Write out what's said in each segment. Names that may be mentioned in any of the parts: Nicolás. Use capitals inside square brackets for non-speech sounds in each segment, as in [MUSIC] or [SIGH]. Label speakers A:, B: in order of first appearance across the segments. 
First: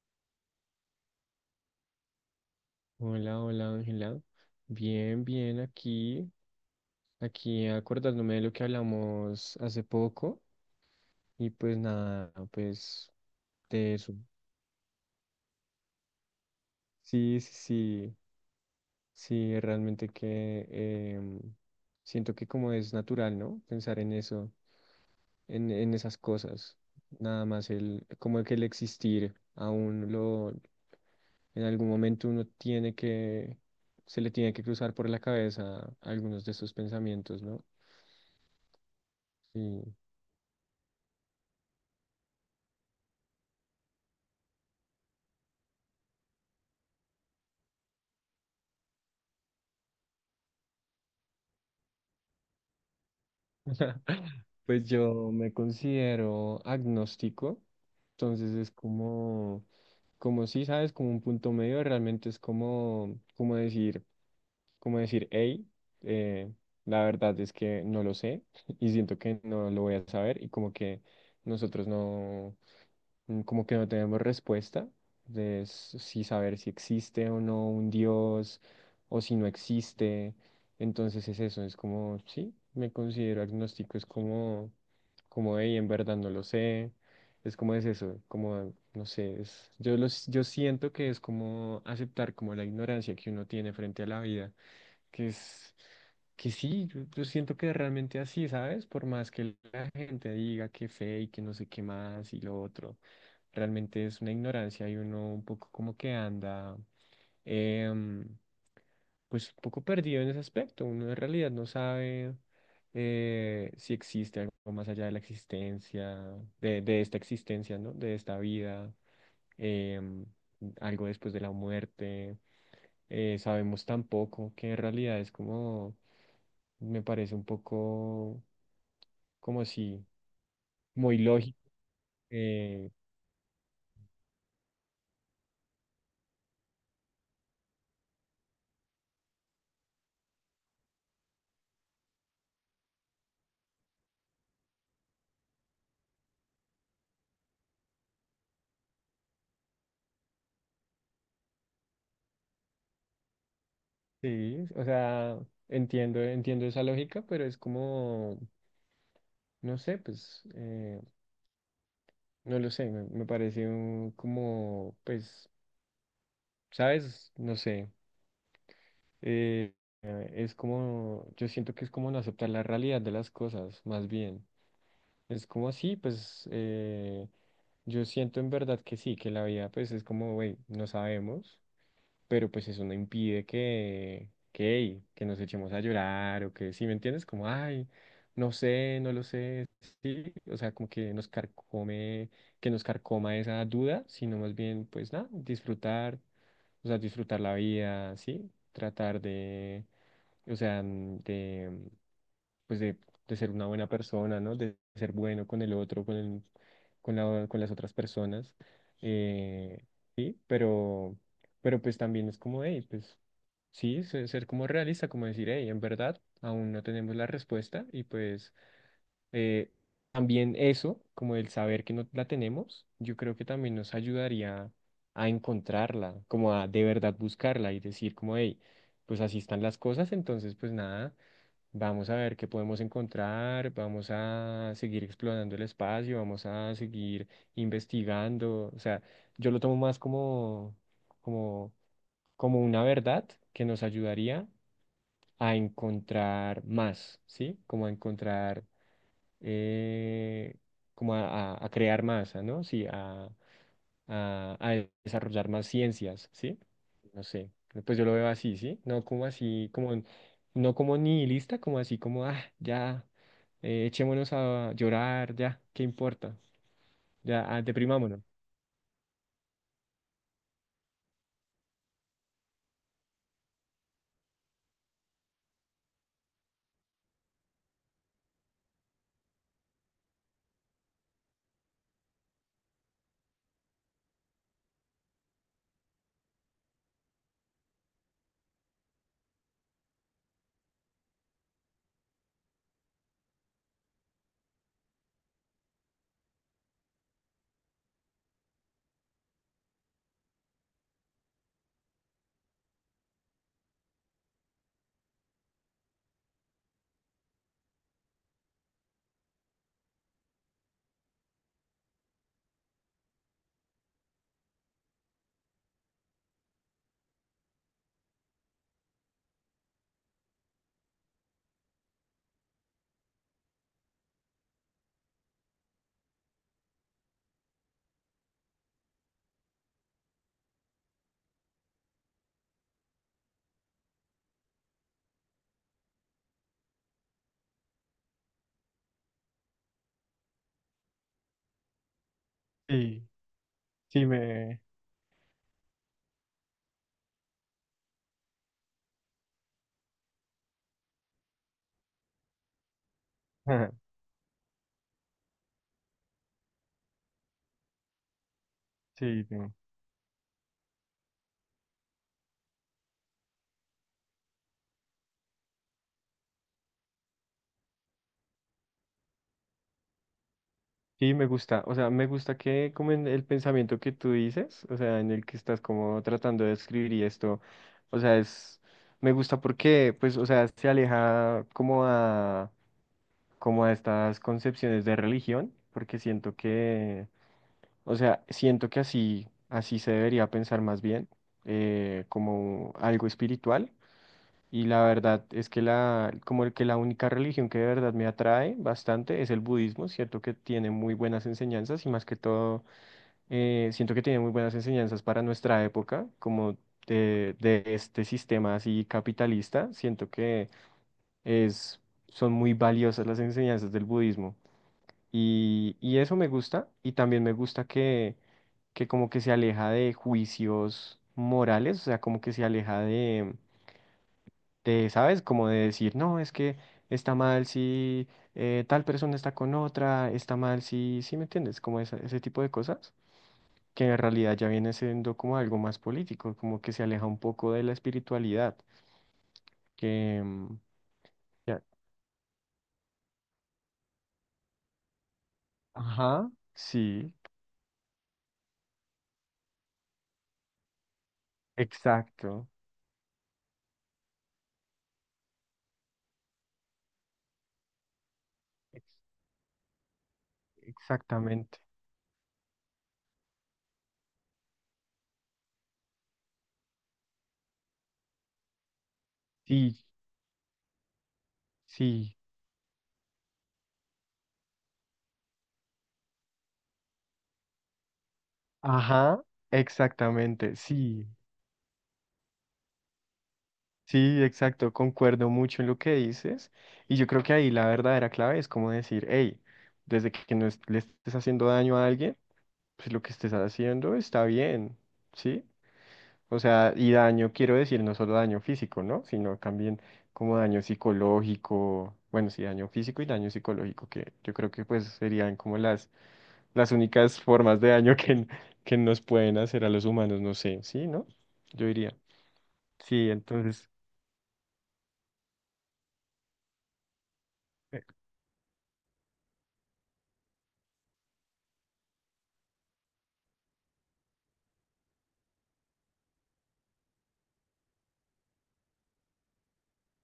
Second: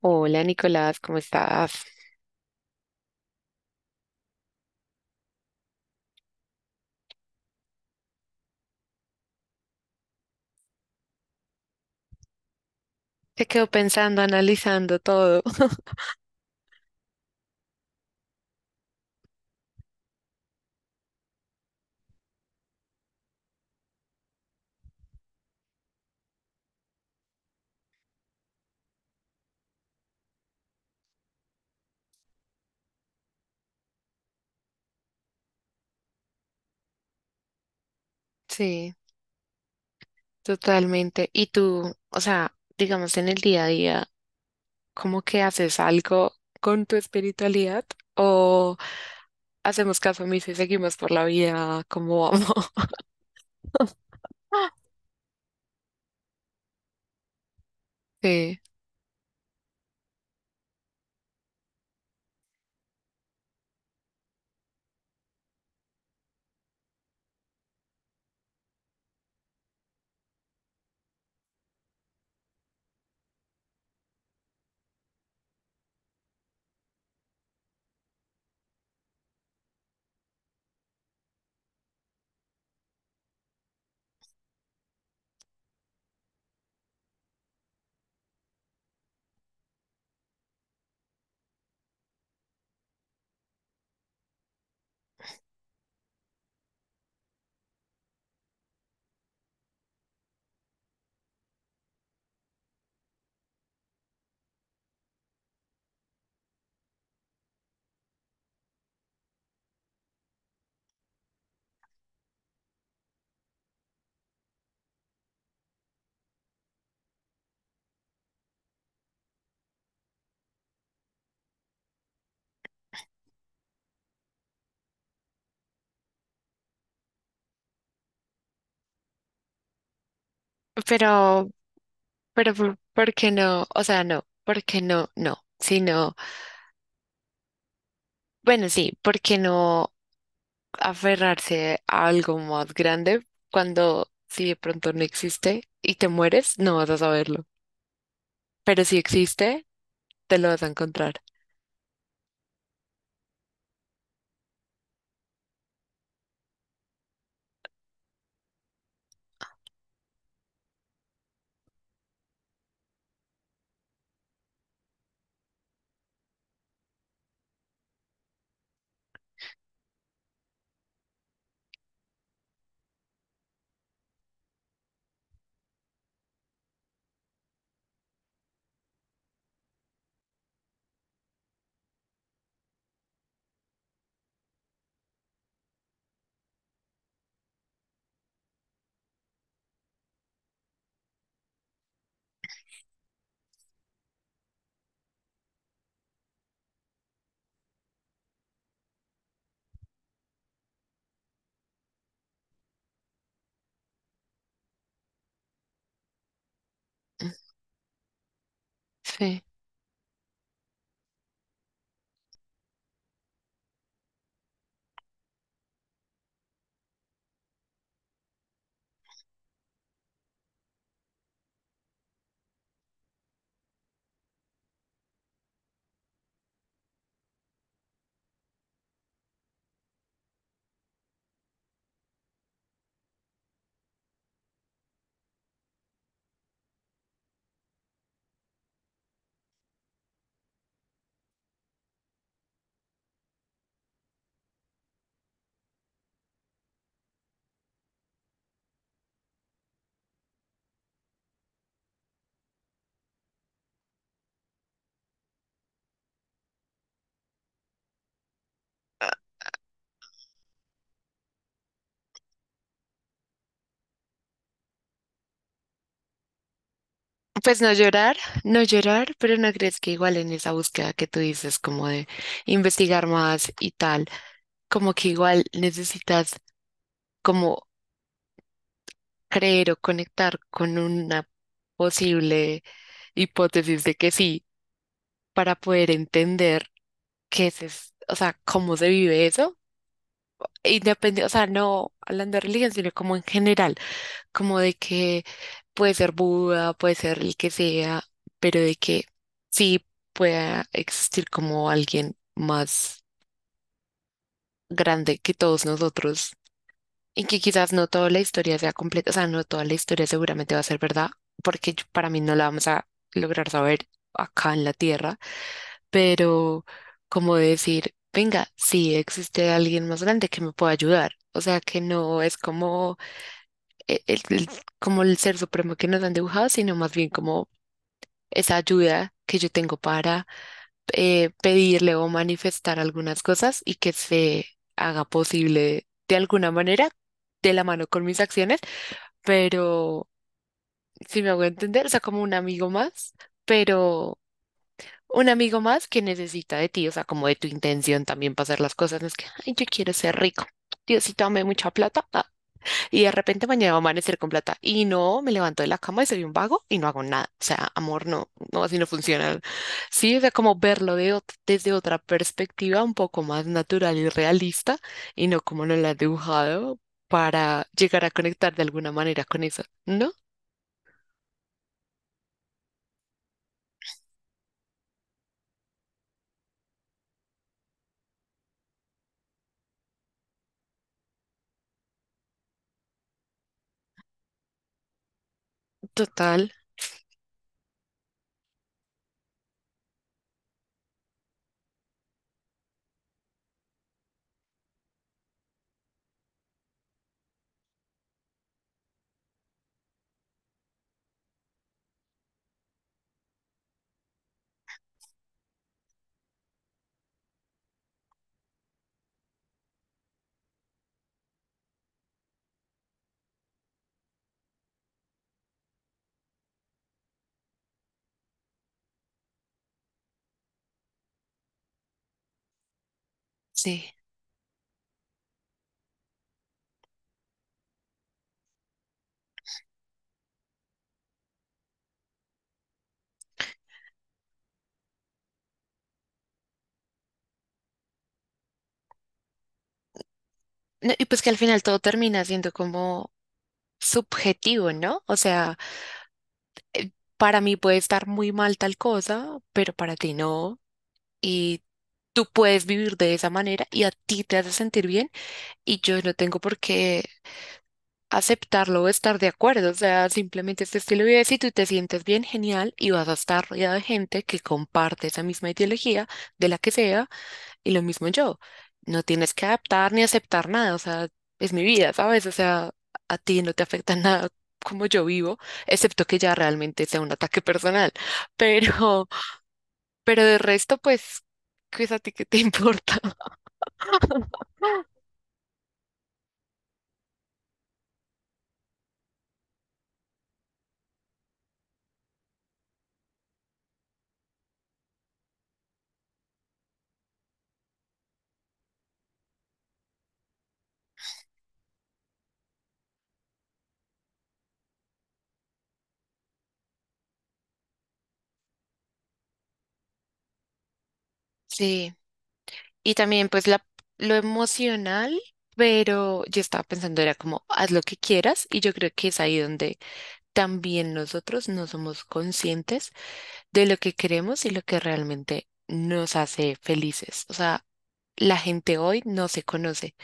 A: Hola Nicolás, ¿cómo estás?
B: Hola, hola Ángela. Bien, bien, aquí acordándome de lo que hablamos hace poco y pues nada, pues
A: Te quedo
B: de eso.
A: pensando, analizando todo. [LAUGHS]
B: Sí, sí, sí, sí, realmente que em, siento que, como es natural, ¿no? Pensar en eso, en esas cosas, nada más el, como que el existir aún lo, en algún momento uno tiene que, se le tiene que cruzar por la cabeza algunos de esos pensamientos, ¿no?
A: Sí,
B: Sí.
A: totalmente. ¿Y tú, o sea, digamos en el día a día, cómo que haces algo con tu espiritualidad o hacemos caso omiso y seguimos por la vida como vamos?
B: [LAUGHS] Pues
A: [LAUGHS]
B: yo me considero agnóstico, entonces
A: Sí,
B: es como, como si sabes, como un punto medio. Realmente es como, como decir, hey, la verdad es que no lo sé. [LAUGHS] Y siento que no lo voy a saber, y como que nosotros no como que no tenemos respuesta de si saber si existe o no un Dios o si no existe. Entonces es eso, es como, sí, me considero agnóstico, es como, hey, en verdad no lo sé. Es como es eso, como, no sé, yo siento que es como aceptar como la ignorancia que uno tiene frente a la vida, que es que sí, yo siento que realmente así, ¿sabes? Por más que la gente diga que fe y que no sé qué más y lo otro, realmente es una ignorancia y uno un poco como que anda, em, pues un poco perdido en ese aspecto. Uno en realidad no sabe, si existe algo más allá de la existencia, de esta existencia, ¿no? De esta vida, em, algo después de la muerte. Sabemos tan poco, que en realidad es como, me parece un poco como si muy
A: pero,
B: lógico.
A: pero, ¿por
B: eh,
A: por qué no? O sea, no, ¿por qué no? No, sino, bueno, sí, ¿por qué no? Aferrarse a algo más grande cuando si de pronto no existe y te mueres, no vas a saberlo. Pero si existe, te lo vas a encontrar.
B: sí, o sea, entiendo esa lógica, pero es como, no sé, pues, no lo sé, me parece como, pues, ¿sabes? No sé. eh, es como, yo siento que es como no aceptar la realidad de las cosas, más bien. Es como así, pues, yo siento en verdad que sí, que la vida pues es como, güey, no sabemos, pero pues eso no impide que, hey, que nos echemos a llorar o que, ¿si me entiendes? Como, ay, no sé, no lo sé, sí, o sea, como que nos carcome, que nos carcoma esa duda, sino más bien, pues nada, disfrutar, o sea, disfrutar la vida, sí, tratar de, o sea, de, pues de ser una buena persona, ¿no? De ser bueno con el otro, con con las otras personas.
A: Sí.
B: eh, sí, pero pues también es como, hey, pues sí, ser como realista, como decir, hey, en verdad, aún no tenemos la respuesta, y pues eh, también eso, como el saber que no la tenemos, yo creo que también nos ayudaría a encontrarla, como a de verdad buscarla y decir como, hey, pues así están las cosas, entonces pues nada, vamos a ver qué podemos encontrar, vamos a seguir explorando el espacio, vamos a seguir investigando, o sea, yo lo tomo más como, como, una verdad que nos ayudaría a encontrar más, ¿sí? Como a encontrar, eh, como a crear más, ah, ¿no? Sí, a desarrollar más ciencias, ¿sí? No sé, pues yo lo veo así, ¿sí? No como así, como, no como nihilista, como así, como, ah, ya, echémonos a llorar, ya, ¿qué importa? Ya, ah,
A: Pues no llorar,
B: deprimámonos.
A: no llorar, pero no crees que igual en esa búsqueda que tú dices, como de investigar más y tal, como que igual necesitas como creer o conectar con una posible hipótesis de que sí, para poder entender qué es, o sea, cómo se vive eso independiente, o sea, no hablando de religión, sino como en general, como de que puede ser Buda, puede ser el que sea, pero de que sí pueda existir como alguien más grande que todos nosotros y que quizás no toda la historia sea completa, o sea, no toda la historia seguramente va a ser verdad, porque para mí no la vamos a lograr saber acá en la Tierra, pero como decir, venga, sí existe alguien más grande que me pueda ayudar. O sea, que no es como e- el- el- como el ser supremo que nos han dibujado, sino más bien como esa ayuda que yo tengo para pedirle o manifestar algunas cosas y que se haga posible de alguna manera, de la mano con mis acciones, pero si me hago entender, o sea, como un amigo
B: Sí,
A: más,
B: sí,
A: pero un amigo más que necesita de ti, o sea, como de tu intención también para hacer las cosas, no es que, ay, yo quiero ser rico. Diosito, dame mucha plata. Y de repente mañana va a
B: [LAUGHS]
A: amanecer con plata. Y no, me levanto de la cama y soy un vago y no hago nada. O sea, amor, no, no, así no
B: sí,
A: funciona. Sí, o sea, como verlo de desde otra perspectiva un poco más natural y realista y no como nos la ha dibujado para llegar a conectar de alguna manera con eso. ¿No?
B: sí, me gusta, o sea, me gusta que como en el pensamiento que tú dices, o sea, en el que estás como tratando de escribir y esto, o sea, me gusta porque, pues, o sea, se aleja como a, como a estas concepciones de religión, porque siento
A: Total,
B: que, o sea, siento que así, así se debería pensar más bien. Como algo espiritual. Y la verdad es que como el que la única religión que de verdad me atrae bastante es el budismo, cierto que tiene muy buenas enseñanzas, y más que todo, siento que tiene muy buenas enseñanzas para nuestra época, como de este sistema así capitalista. Siento que es, son muy valiosas las enseñanzas del budismo, y eso me gusta, y también me gusta que como que se aleja de juicios morales, o sea, como que se aleja de
A: sí.
B: de, ¿sabes? Como de decir, no, es que está mal si, tal persona está con otra, está mal si, ¿sí me entiendes? Como ese tipo de cosas, que en realidad ya viene siendo como algo más político, como que se aleja un poco de la espiritualidad, que... mm,
A: No, y pues que al final
B: ya-
A: todo termina siendo como subjetivo, ¿no? O sea,
B: ajá, sí,
A: para mí puede estar muy mal tal cosa, pero para ti no. Y tú
B: exacto,
A: puedes vivir de esa manera y a ti te hace sentir bien y yo no tengo por qué aceptarlo o
B: ex-
A: estar de acuerdo. O sea, simplemente este estilo de vida, si tú
B: exactamente,
A: te sientes bien, genial, y vas a estar rodeado de gente que comparte esa misma ideología, de la que sea, y lo mismo yo. No tienes que
B: sí,
A: adaptar ni aceptar nada, o sea, es mi vida,
B: sí,
A: ¿sabes? O sea, a ti no te afecta [LAUGHS] nada como yo vivo, excepto que ya realmente sea un ataque personal. [LAUGHS] Pero,
B: ajá,
A: pero de
B: exactamente,
A: resto,
B: sí.
A: pues, qué es a ti que te [LAUGHS] importa.
B: Sí, exacto, concuerdo mucho en lo que dices, y yo creo que ahí la verdadera clave es como decir, hey, desde que no es- le estés haciendo daño a alguien, pues lo que estés haciendo está bien, ¿sí? O sea, y daño quiero decir no solo daño físico, ¿no? Sino también como daño psicológico, bueno, sí, daño físico y daño psicológico, que yo creo que pues serían como las únicas formas de daño [LAUGHS] que nos pueden hacer a los humanos, no sé, ¿sí? ¿No? Yo
A: Sí,
B: diría.
A: y
B: Sí,
A: también pues la,
B: entonces,
A: lo emocional, pero yo estaba pensando, era como, haz lo
B: eh,
A: que quieras, y yo creo que es ahí donde también nosotros no somos conscientes de lo que queremos y lo que realmente nos hace felices. O sea, la gente hoy no se conoce,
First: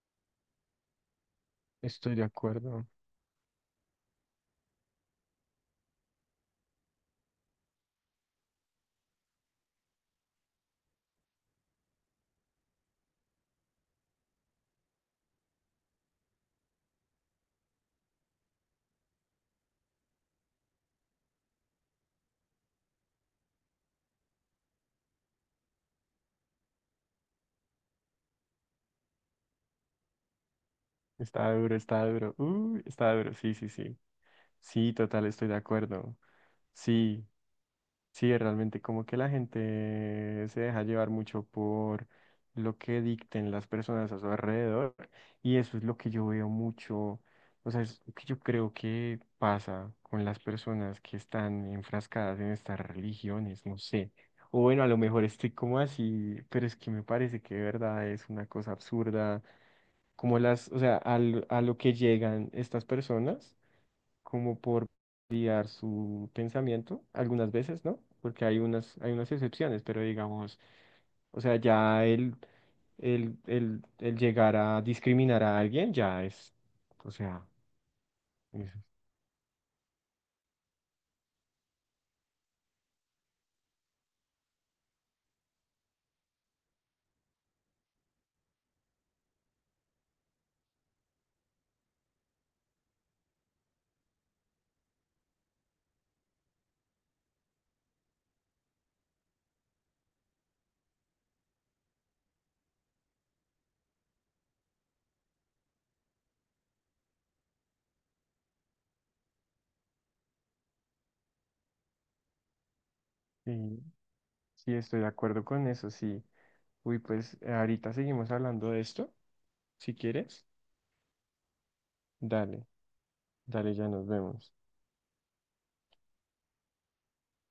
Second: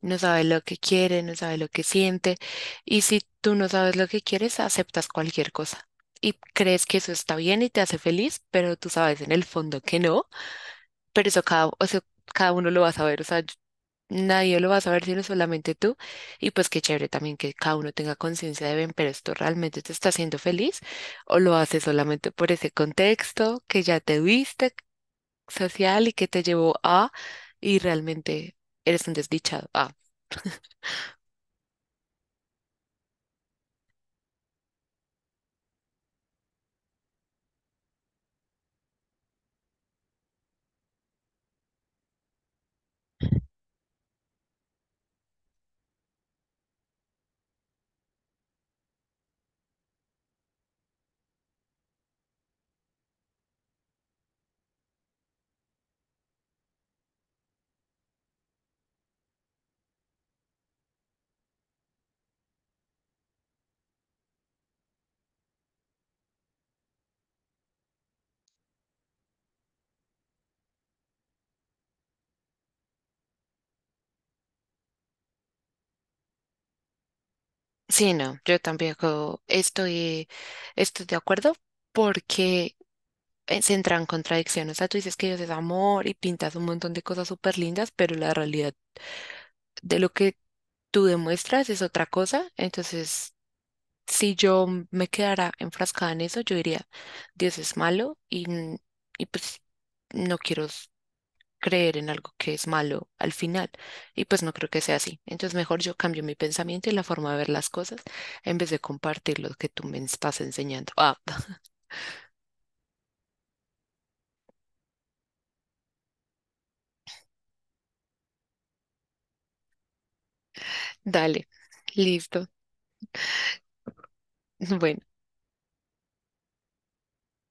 A: no sabe lo que quiere, no sabe lo que
B: estoy de
A: siente,
B: acuerdo.
A: y si tú no sabes lo que quieres, aceptas cualquier cosa. Y crees que eso está bien y te hace feliz, pero tú sabes en el fondo que no, pero eso cada, o sea, cada uno lo va a saber, o sea, nadie lo va a saber sino solamente tú. Y pues qué chévere también que cada uno tenga conciencia de, ven, pero esto realmente te está haciendo feliz o lo haces solamente por ese contexto que ya te viste social y que te llevó a y realmente eres un desdichado. Ah,
B: Está duro, está duro. Uy, está duro. Sí, sí, sí. Sí, total, estoy de acuerdo. Sí, sí, realmente como que la gente se deja llevar mucho por lo que dicten las personas a su alrededor, y eso es lo que yo veo mucho, o sea, es lo que yo creo que pasa con las personas que están enfrascadas en estas religiones, no sé. O bueno, a lo mejor estoy como así, pero es que me parece que de verdad es una cosa absurda como o sea, a lo que llegan estas personas, como por guiar su pensamiento, algunas veces, ¿no? Porque hay unas excepciones, pero digamos, o sea, ya el llegar a discriminar a alguien ya es, o sea,
A: sí, no, yo
B: eso.
A: tampoco estoy de acuerdo porque se entra en contradicción, o sea, tú dices que Dios es amor y pintas un montón de cosas súper lindas, pero la realidad de lo que tú demuestras es otra cosa. Entonces, si yo me quedara enfrascada en eso, yo diría, Dios es malo y pues no quiero creer en algo que es malo al final. Y pues no creo que sea así. Entonces, mejor yo cambio mi pensamiento y la forma de ver las cosas en vez de compartir lo que tú me estás enseñando. Ah, [LAUGHS]
B: Sí, sí, estoy de acuerdo con eso, sí. Uy, pues ahorita seguimos hablando de esto, si quieres,
A: dale, listo.
B: dale, dale, ya nos vemos.
A: [LAUGHS] Bueno.